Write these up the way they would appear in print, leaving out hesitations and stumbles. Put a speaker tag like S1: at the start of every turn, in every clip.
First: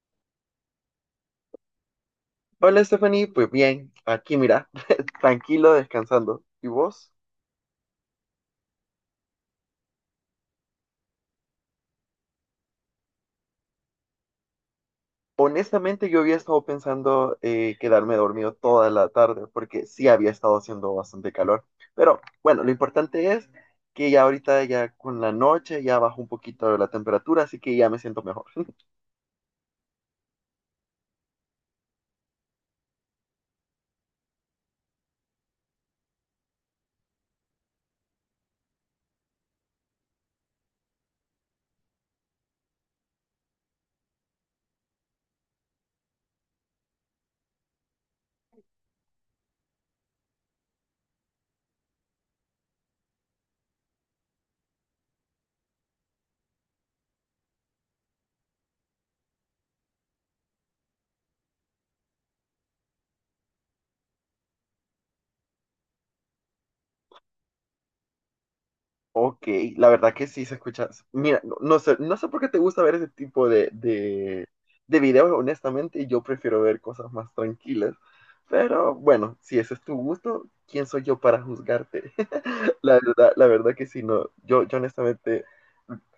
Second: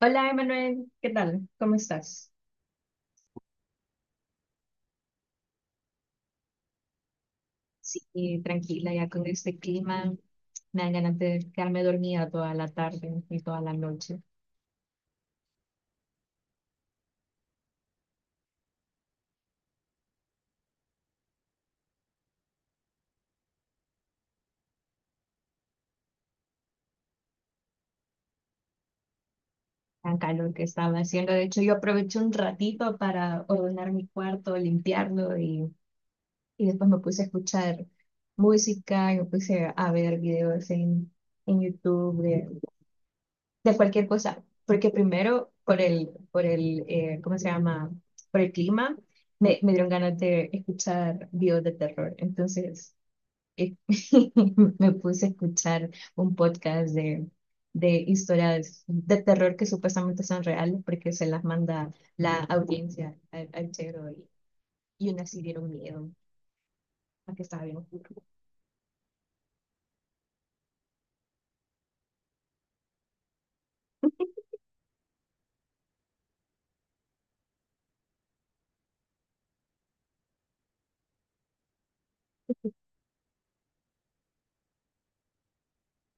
S1: Hola, Emanuel, ¿qué tal? ¿Cómo estás?
S2: Hola Stephanie, pues bien, aquí mira, tranquilo, descansando. ¿Y vos?
S1: Sí, tranquila, ya con este clima me dan ganas de quedarme dormida toda la tarde y toda la noche.
S2: Honestamente yo había estado pensando quedarme dormido toda la tarde porque sí había estado haciendo bastante calor. Pero bueno, lo importante es que ya ahorita ya con la noche ya bajó un poquito la temperatura, así que ya me siento mejor.
S1: Tan calor que estaba haciendo. De hecho, yo aproveché un ratito para ordenar mi cuarto, limpiarlo y después me puse a escuchar música, y me puse a ver videos en YouTube de cualquier cosa, porque primero por el, ¿cómo se llama? Por el clima, me dieron ganas de escuchar videos de terror. Entonces, eh, me puse a escuchar un podcast de historias de terror que supuestamente son reales, porque se las manda la audiencia al chero y unas sí dieron miedo, a que estaba bien oscuro.
S2: Ok, la verdad que sí se escucha. Mira, no, no sé por qué te gusta ver ese tipo de videos, honestamente, yo prefiero ver cosas más tranquilas. Pero bueno, si ese es tu gusto, ¿quién soy yo para juzgarte? La verdad que sí, no. Yo honestamente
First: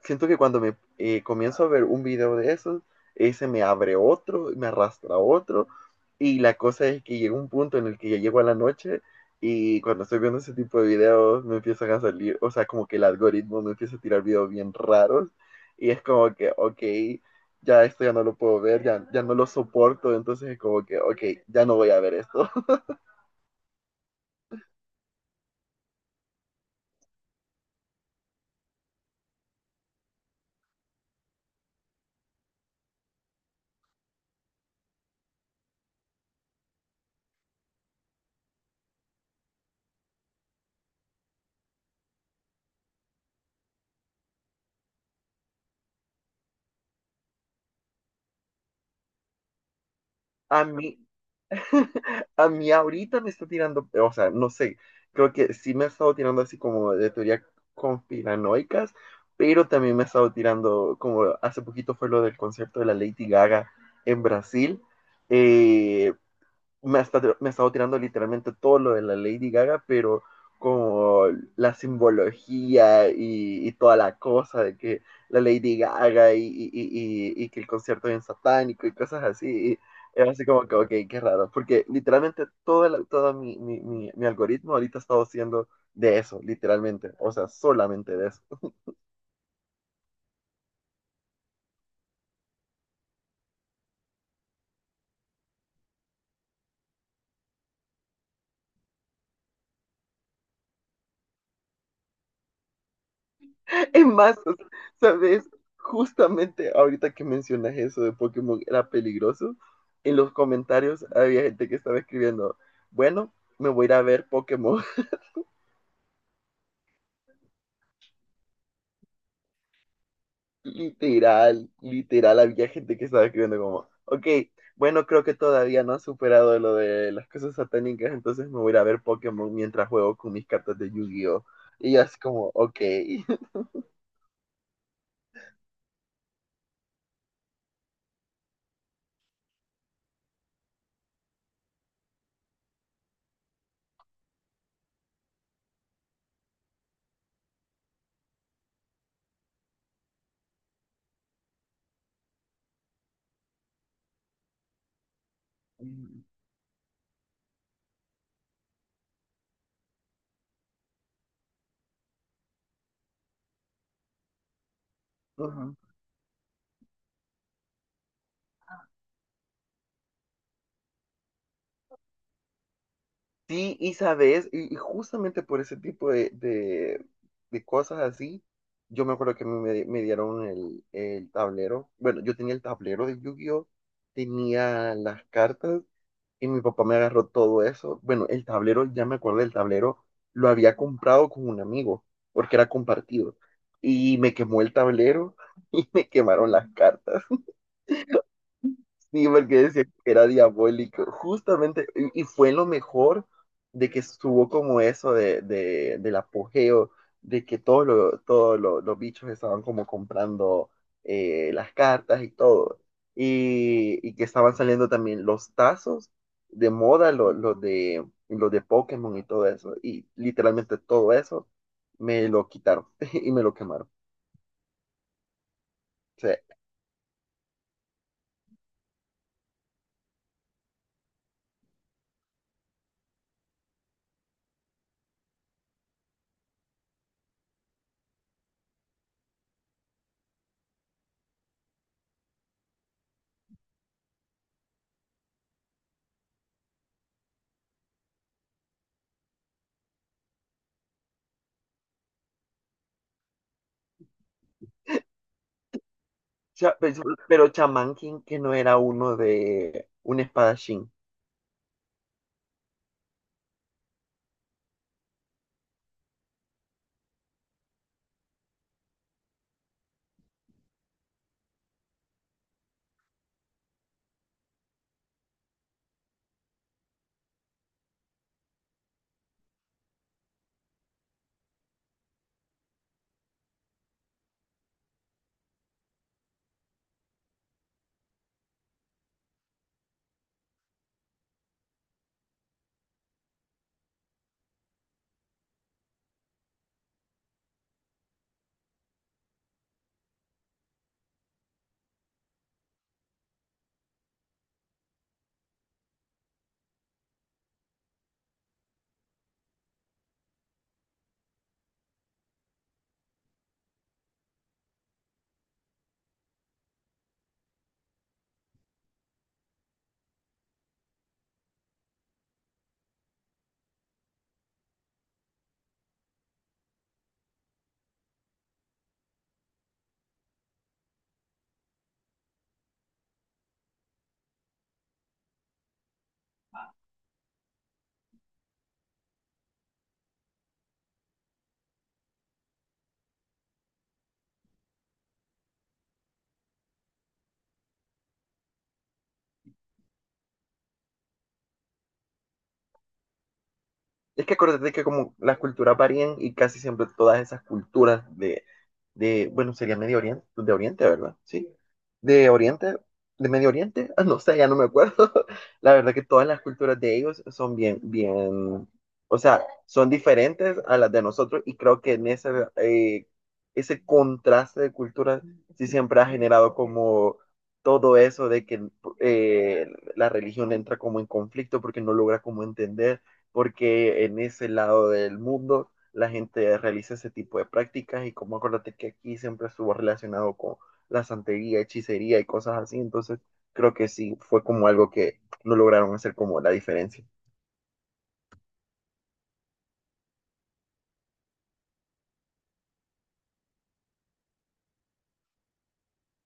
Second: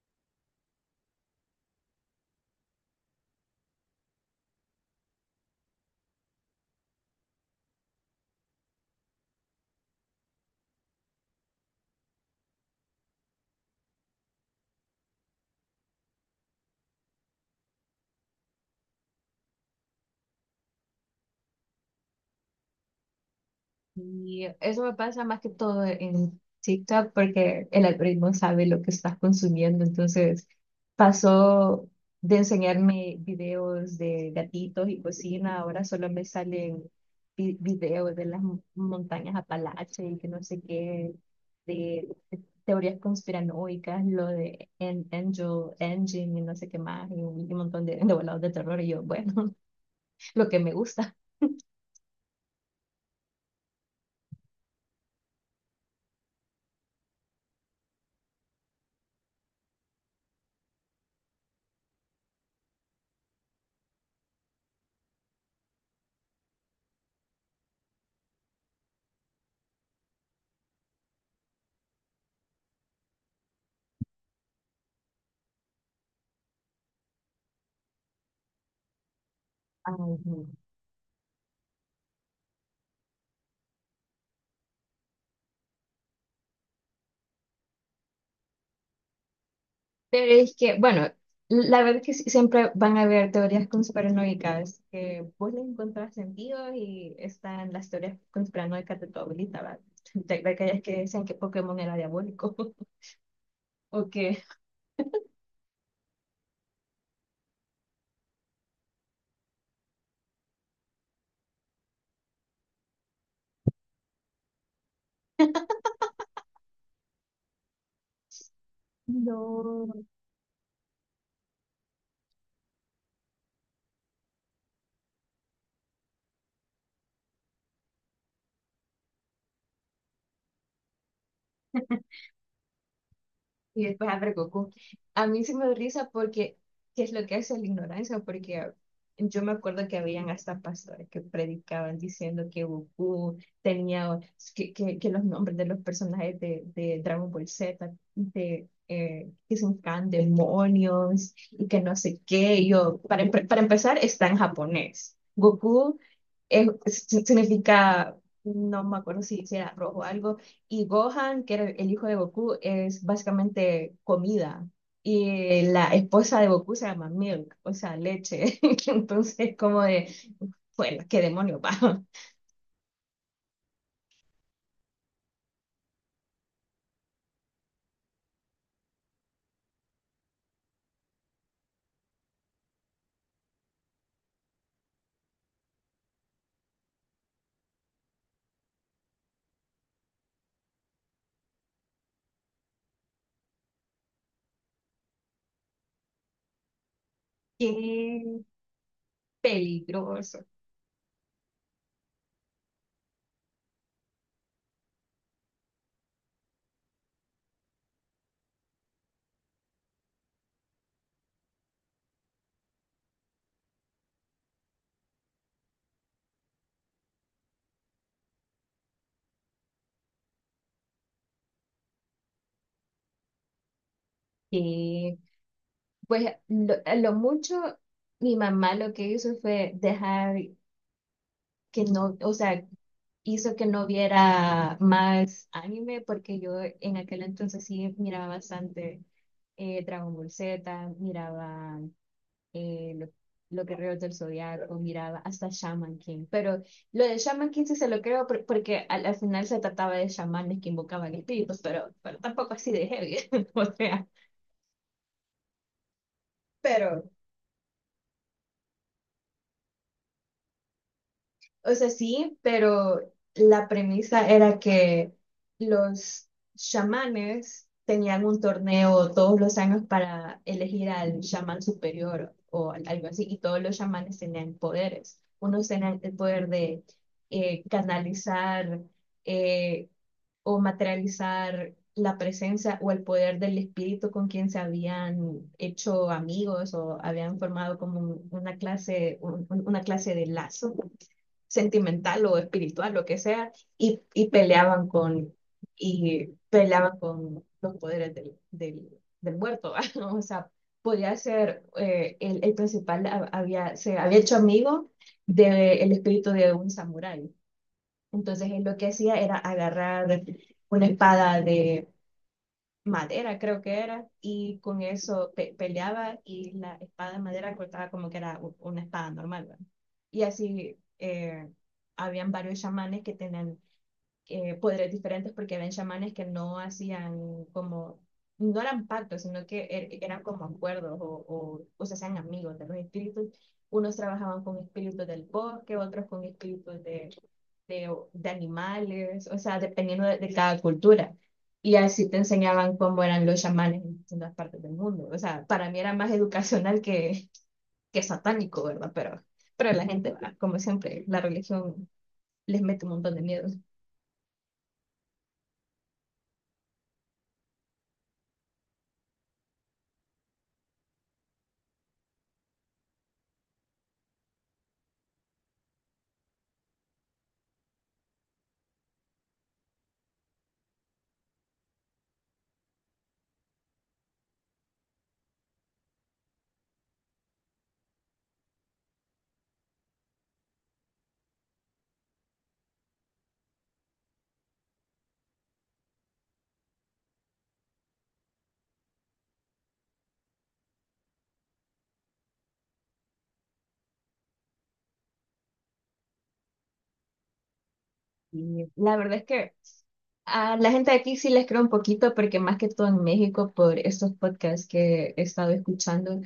S2: siento que cuando me comienzo a ver un video de esos, ese me abre otro, me arrastra a otro. Y la cosa es que llega un punto en el que ya llego a la noche y cuando estoy viendo ese tipo de videos me empiezan a salir, o sea, como que el algoritmo me empieza a tirar videos bien raros y es como que, ok, ya esto ya no lo puedo ver, ya, ya no lo soporto, entonces es como que, ok, ya no voy a ver esto.
S1: Y eso me pasa más que todo en TikTok porque el algoritmo sabe lo que estás consumiendo. Entonces pasó de enseñarme videos de gatitos y cocina, ahora solo me salen videos de las montañas Apalache y que no sé qué, de teorías conspiranoicas, lo de Angel Engine y no sé qué más, y un montón de volados de terror. Y yo, bueno, lo que
S2: A
S1: me
S2: mí,
S1: gusta.
S2: a mí ahorita me está tirando, o sea, no sé, creo que sí me ha estado tirando así como de teorías conspiranoicas, pero también me ha estado tirando, como hace poquito fue lo del concierto de la Lady Gaga en Brasil, eh, me ha estado tirando literalmente todo lo de la Lady Gaga, pero como la simbología y toda la cosa de que la Lady Gaga y que el concierto es bien satánico y cosas así. Y
S1: Ay.
S2: es así como que, ok, qué raro, porque literalmente todo, todo mi algoritmo ahorita ha estado siendo de eso, literalmente, o sea, solamente de eso.
S1: Pero es que, bueno, la verdad es que sí, siempre van a haber teorías conspiranoicas que vos le encontrás sentido y están las teorías conspiranoicas de tu abuelita, ¿verdad? De aquellas que decían que Pokémon era diabólico o
S2: En más,
S1: que
S2: o sea, ¿sabes? Justamente ahorita que mencionas eso de Pokémon era peligroso, en los comentarios había gente que estaba escribiendo, bueno, me voy a ir a ver Pokémon.
S1: no.
S2: Literal, literal, había gente que estaba escribiendo como, ok, bueno, creo que todavía no ha superado lo de las cosas satánicas, entonces me voy a ir a ver Pokémon mientras juego con mis cartas de Yu-Gi-Oh! Y yo así como, ok.
S1: Y después abre Goku. A mí se me da risa porque, ¿qué es lo que hace la ignorancia? Porque yo me acuerdo que habían hasta pastores que predicaban diciendo que Goku tenía, que los nombres de los personajes de Dragon Ball Z, que se llaman demonios y que no sé qué. Y yo, para empezar, está en japonés. Goku es- significa, no me acuerdo si era rojo o algo, y Gohan, que era el hijo de Goku, es básicamente comida. Y
S2: Ujú.
S1: la esposa de Goku se llama Milk, o sea, leche. Entonces, como de, bueno, qué demonio, va.
S2: Sí, y sabes, y justamente por ese tipo de cosas así, yo me acuerdo que a mí me, me dieron el tablero. Bueno, yo tenía el tablero de Yu-Gi-Oh, tenía las cartas y mi papá me agarró todo eso. Bueno, el tablero, ya me acuerdo del tablero, lo había comprado con un amigo porque era compartido. Y me quemó el tablero y me quemaron las cartas.
S1: Qué
S2: Sí, porque decía que era
S1: peligroso.
S2: diabólico. Justamente, y fue lo mejor de que estuvo como eso de, del apogeo, de que los bichos estaban como comprando las cartas y todo. Y que estaban saliendo también los tazos de moda, los de Pokémon y todo eso. Y literalmente todo eso me lo quitaron y me lo quemaron.
S1: Y
S2: O
S1: pues,
S2: sea,
S1: lo, a lo mucho, mi mamá lo que hizo fue dejar que no, o sea, hizo que no viera más anime, porque yo en aquel entonces sí miraba bastante Dragon Ball Z, miraba eh, lo- los Guerreros del Zodiaco, miraba hasta Shaman King. Pero lo de Shaman King sí se lo creo porque al final se trataba de chamanes que invocaban espíritus, pero tampoco así de heavy. O sea,
S2: cha- pero,
S1: pero.
S2: pero Shaman King, que no era uno de un espadachín.
S1: O sea, sí, pero la premisa era que los chamanes tenían un torneo todos los años para elegir al chamán superior o algo así, y todos los chamanes tenían poderes. Unos tenían el poder de canalizar eh, o materializar la presencia o el poder del espíritu con quien se habían hecho amigos o habían formado como una clase, una clase de lazo sentimental o espiritual, lo que sea, y, y peleaban con, y peleaban con los poderes del muerto, ¿va? O sea, podía ser, el principal se había hecho amigo del espíritu de un samurái. Entonces, él lo que hacía era agarrar una espada de madera, creo que era, y con eso peleaba y la espada de madera cortaba como que era una espada normal, ¿verdad? Y así habían varios chamanes que tenían poderes diferentes porque habían chamanes que no hacían como, no eran pactos, sino que eran como acuerdos o se hacían amigos de los espíritus. Unos trabajaban con espíritus del bosque, otros con espíritus de animales, o sea, dependiendo de cada cultura. Y así te enseñaban cómo eran los chamanes en distintas partes del mundo. O sea, para mí era más educacional que satánico, ¿verdad? Pero la gente, va, como siempre, la religión les mete un montón de miedos.
S2: Es que acuérdate que como las culturas varían y casi siempre todas esas culturas de bueno, sería Medio Oriente, de Oriente, ¿verdad? Sí. De Oriente, de Medio Oriente, no sé, ya no me acuerdo. La verdad que todas las culturas de ellos son bien, bien, o sea, son diferentes a las de nosotros y creo que en ese, eh, ese contraste de culturas sí siempre ha generado como todo eso de que eh, la religión entra como en conflicto porque no logra como entender porque en ese lado del mundo la gente realiza ese tipo de prácticas y como acuérdate que aquí siempre estuvo relacionado con la santería, hechicería y cosas así, entonces creo que sí fue como algo que no lograron hacer como la diferencia.
S1: Y la verdad es que a la gente de aquí sí les creo un poquito porque más que todo en México, por estos podcasts que he estado escuchando,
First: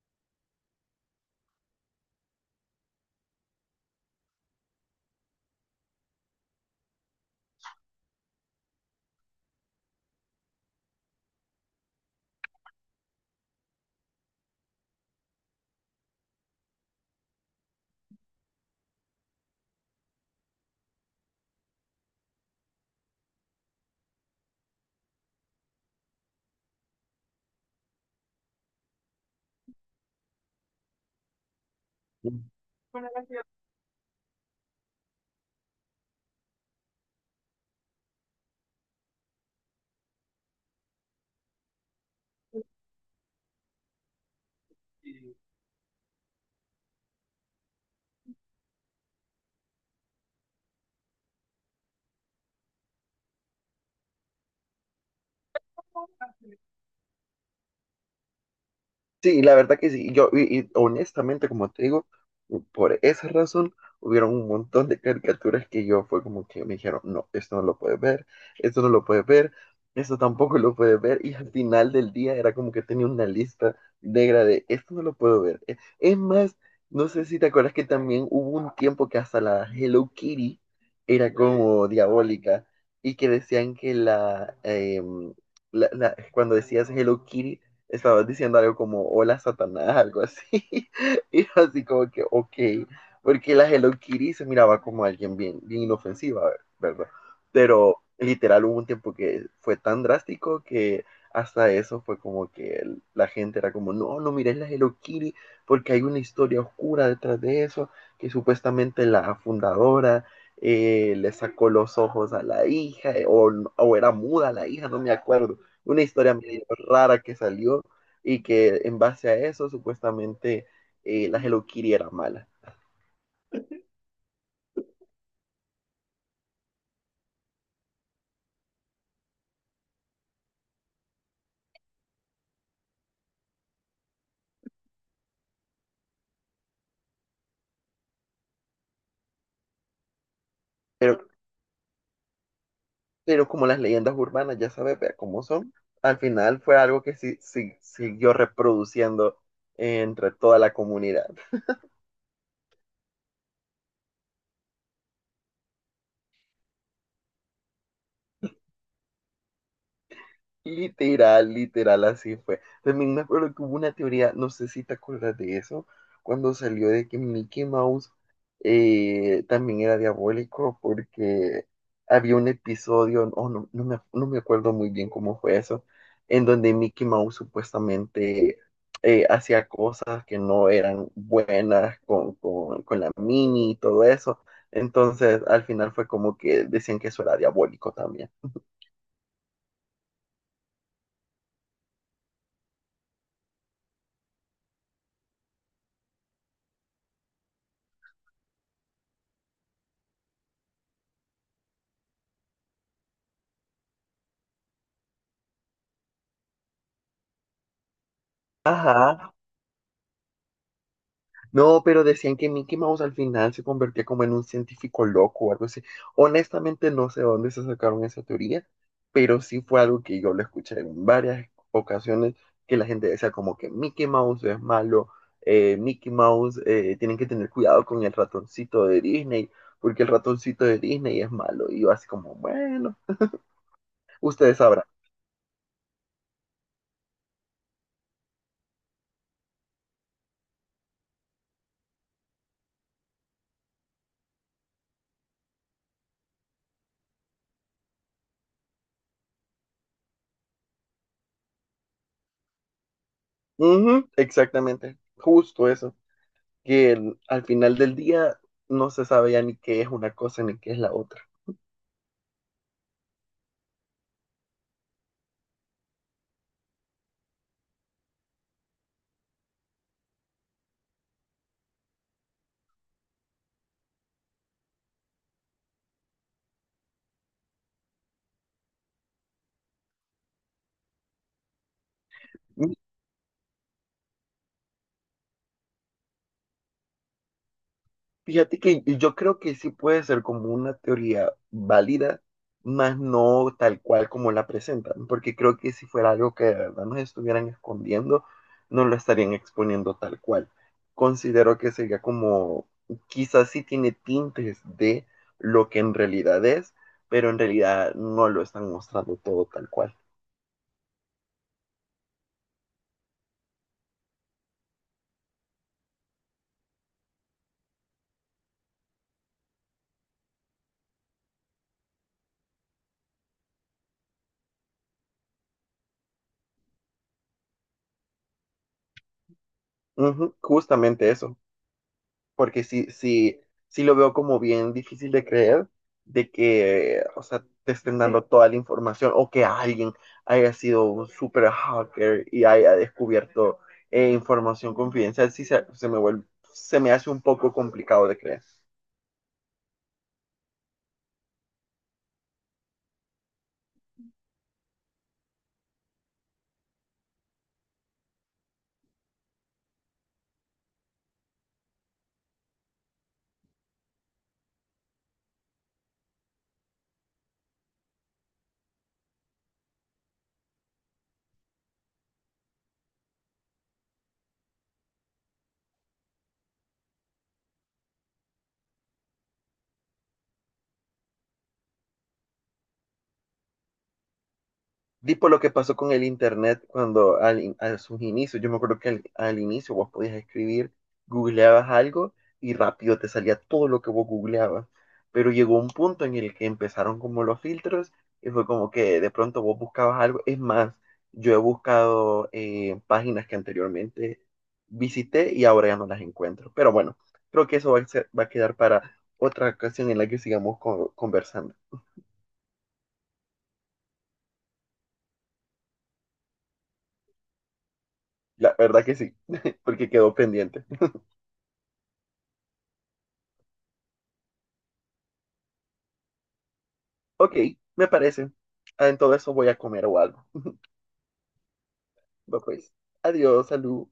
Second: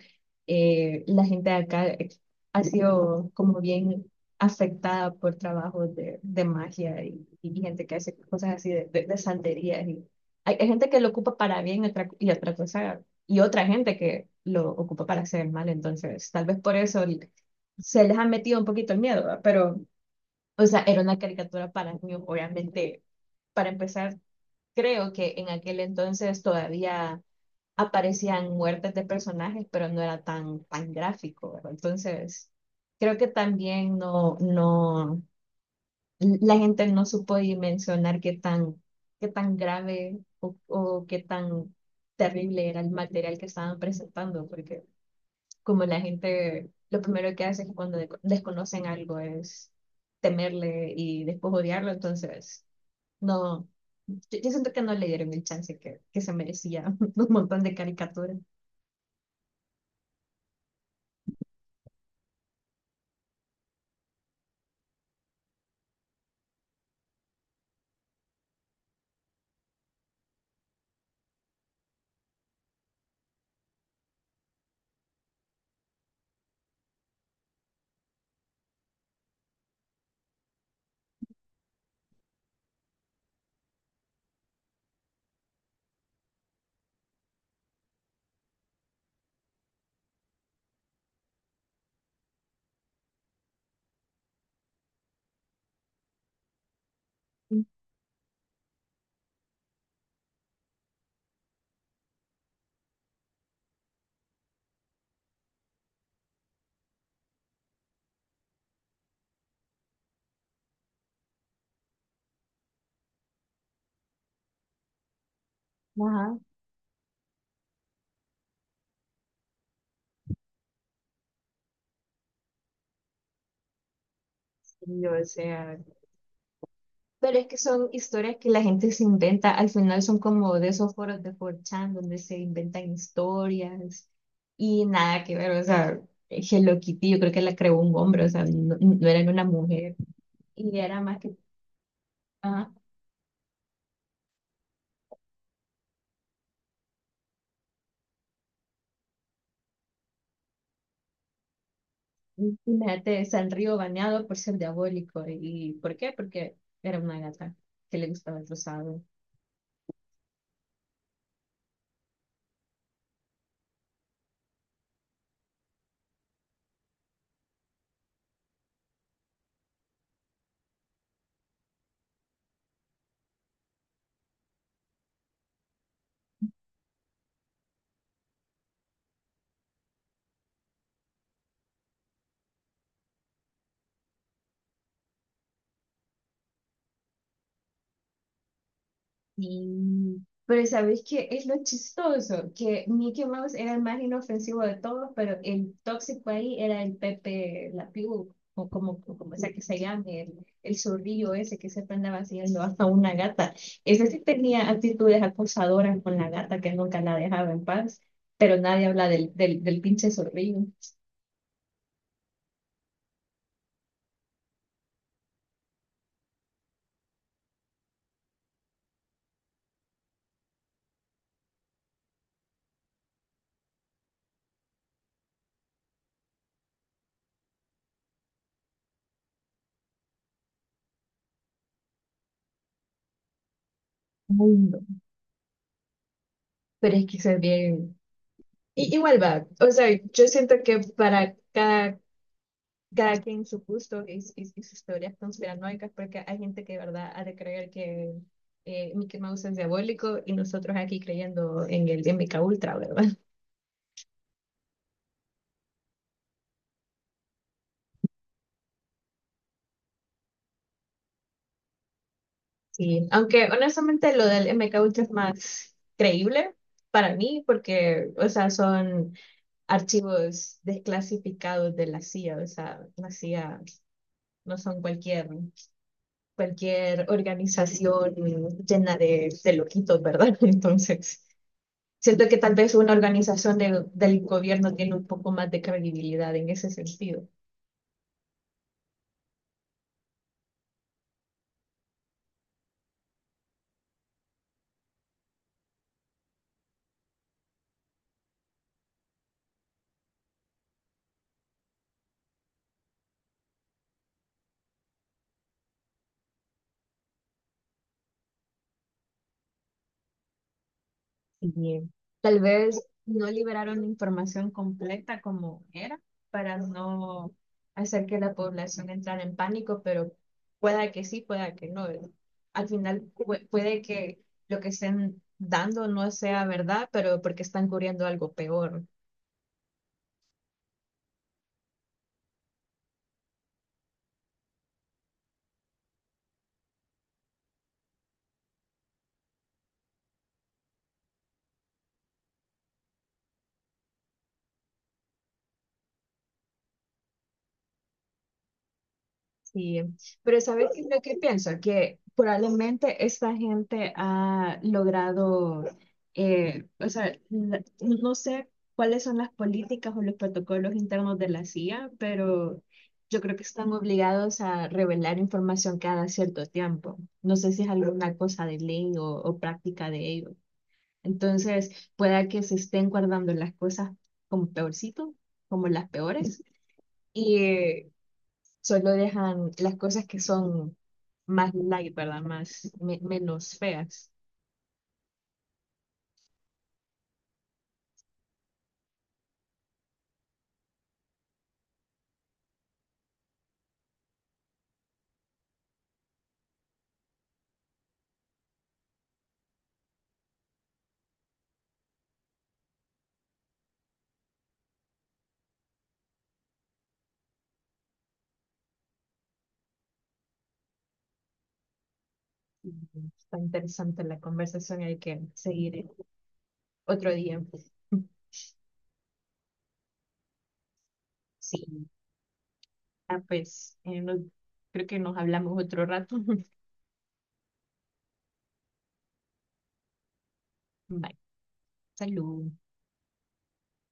S1: la gente de acá ha sido como bien afectada por trabajos de magia y gente que hace cosas así de santerías. Y hay gente que lo ocupa para bien y otra cosa, y otra gente que lo ocupa para hacer mal. Entonces, tal vez por eso se les ha metido un poquito el miedo, ¿va? Pero, o sea, era una caricatura para niños, obviamente. Para empezar, creo que en aquel entonces todavía aparecían muertes de personajes, pero no era tan, tan gráfico, ¿verdad?
S2: Mm.
S1: Entonces, creo que también no, no, la gente no supo dimensionar qué tan grave o qué tan terrible era el material que estaban presentando, porque como la gente, lo primero que hace es cuando desconocen algo es temerle y después odiarlo, entonces... No, yo, yo siento que no le dieron el chance que se merecía un montón de caricaturas.
S2: Sí, la verdad que sí. Yo, y honestamente, como te digo, por esa razón hubieron un montón de caricaturas que yo fue como que me dijeron, no, esto no lo puedes ver, esto no lo puedes ver, esto tampoco lo puedes ver. Y al final del día era como que tenía una lista negra de, esto no lo puedo ver. Es más, no sé si te acuerdas que también hubo un tiempo que hasta la Hello Kitty era como diabólica y que decían que la, cuando decías Hello Kitty, estabas diciendo algo como hola Satanás, algo así. Y yo así como que, ok, porque la Hello Kitty se miraba como alguien bien, bien inofensiva, ¿verdad? Pero literal hubo un tiempo que fue tan drástico que hasta eso fue como que la gente era como, no, no mires la Hello Kitty porque hay una historia oscura detrás de eso, que supuestamente la fundadora le sacó los ojos a la hija o era muda la hija, no me acuerdo una historia
S1: Ajá,
S2: medio rara que salió y que en base a eso supuestamente la Hello Kitty era mala.
S1: sí, o sea, pero es que son historias que la gente se inventa, al final son como de esos foros de 4chan donde se inventan historias y nada que ver, o sea, Hello Kitty yo creo que la creó un hombre, o sea, no, no era una mujer y era
S2: Pero,
S1: más que, ajá,
S2: pero como las leyendas urbanas ya sabes vea cómo son, al final fue algo que sí, sí, siguió reproduciendo entre toda la comunidad.
S1: imagínate, Sanrio baneado por ser diabólico, ¿y por qué? Porque era una gata que le gustaba el rosado.
S2: Literal, literal, así fue. También me acuerdo que hubo una teoría, no sé si te acuerdas de eso, cuando salió de que Mickey Mouse también era diabólico porque había un episodio, oh, no, no me acuerdo muy bien cómo fue eso, en donde Mickey Mouse supuestamente hacía cosas que no eran buenas con la Mini y todo eso. Entonces, al final fue como que decían que eso era diabólico también.
S1: Sí, pero ¿sabéis qué es lo chistoso? Que Mickey Mouse era el más inofensivo de todos, pero el tóxico ahí era el Pepe Lapiú, o como sea que se llame, el zorrillo ese que siempre andaba haciendo hasta una gata. Ese sí tenía actitudes acosadoras con la gata que nunca la dejaba en paz, pero nadie habla
S2: Ajá.
S1: del pinche zorrillo.
S2: No, pero decían que Mickey Mouse al final se convertía como en un científico loco o algo así. Honestamente no sé de dónde se sacaron esa teoría, pero sí fue algo que yo lo escuché en varias ocasiones que la gente decía como que Mickey Mouse es malo, Mickey Mouse, tienen que tener cuidado con el ratoncito de Disney, porque el ratoncito de Disney es malo. Y yo así como, bueno, ustedes
S1: Mundo.
S2: sabrán.
S1: Pero es que eso es bien. Igual va. O sea, yo siento que para cada cada quien su gusto y sus teorías conspiranoicas, porque hay gente que de verdad ha de creer que Mickey Mouse es diabólico y nosotros aquí creyendo en el MK Ultra, ¿verdad?
S2: Ujú, exactamente, justo eso, que al final del día no se sabe ya ni qué es una cosa ni qué es la otra.
S1: Sí, aunque honestamente lo del MK Ultra es más creíble para mí, porque, o sea, son archivos desclasificados de la CIA, o sea, la CIA no son cualquier, cualquier organización llena de loquitos, ¿verdad? Entonces. Siento que tal
S2: Mm.
S1: vez una organización del gobierno tiene un poco más de credibilidad en ese sentido.
S2: Fíjate que yo creo que sí puede ser como una teoría válida, más no tal cual como la presentan, porque creo que si fuera algo que de verdad nos estuvieran escondiendo, no lo estarían exponiendo tal cual. Considero que sería como, quizás sí tiene tintes de lo que en realidad es, pero en realidad no lo están mostrando todo tal cual.
S1: Y tal vez no liberaron la información completa como era para no hacer que la población entrara en pánico, pero pueda que sí, pueda que no, ¿verdad? Al final puede que lo que estén dando no sea verdad, pero porque están cubriendo algo peor.
S2: Ujú, justamente eso. Porque sí, sí, sí lo veo como bien difícil de creer de que, o sea, te estén dando toda la información o que alguien haya sido un super hacker y haya descubierto información confidencial, sí se me vuelve, se me hace un poco complicado de creer.
S1: Sí, pero ¿sabes qué es lo que pienso? Que probablemente esta gente ha logrado, o sea, no sé cuáles son las políticas o los protocolos internos de la CIA, pero yo creo que están obligados a revelar información cada cierto tiempo. No sé si es alguna cosa de ley o práctica de ellos. Entonces, pueda que se estén guardando las cosas como peorcito, como las peores. Solo dejan las cosas que son más light, ¿verdad? Más, menos feas.
S2: Tipo lo que pasó con el internet cuando al, a sus inicios, yo me acuerdo que al, al inicio vos podías escribir, googleabas algo y rápido te salía todo lo que vos googleabas. Pero llegó un punto en el que empezaron como los filtros y fue como que de pronto vos buscabas algo. Es más, yo he buscado páginas que anteriormente visité y ahora ya no las encuentro. Pero bueno, creo que eso va a quedar para otra ocasión en la que sigamos conversando.
S1: Y está interesante la conversación, hay que seguir otro día.
S2: La verdad que sí, porque quedó pendiente.
S1: Sí, ah, pues creo que nos hablamos otro rato.
S2: Ok, me parece. Ah, en todo eso voy a comer o algo.
S1: Bye,
S2: Bueno,
S1: salud.
S2: pues, adiós, salud.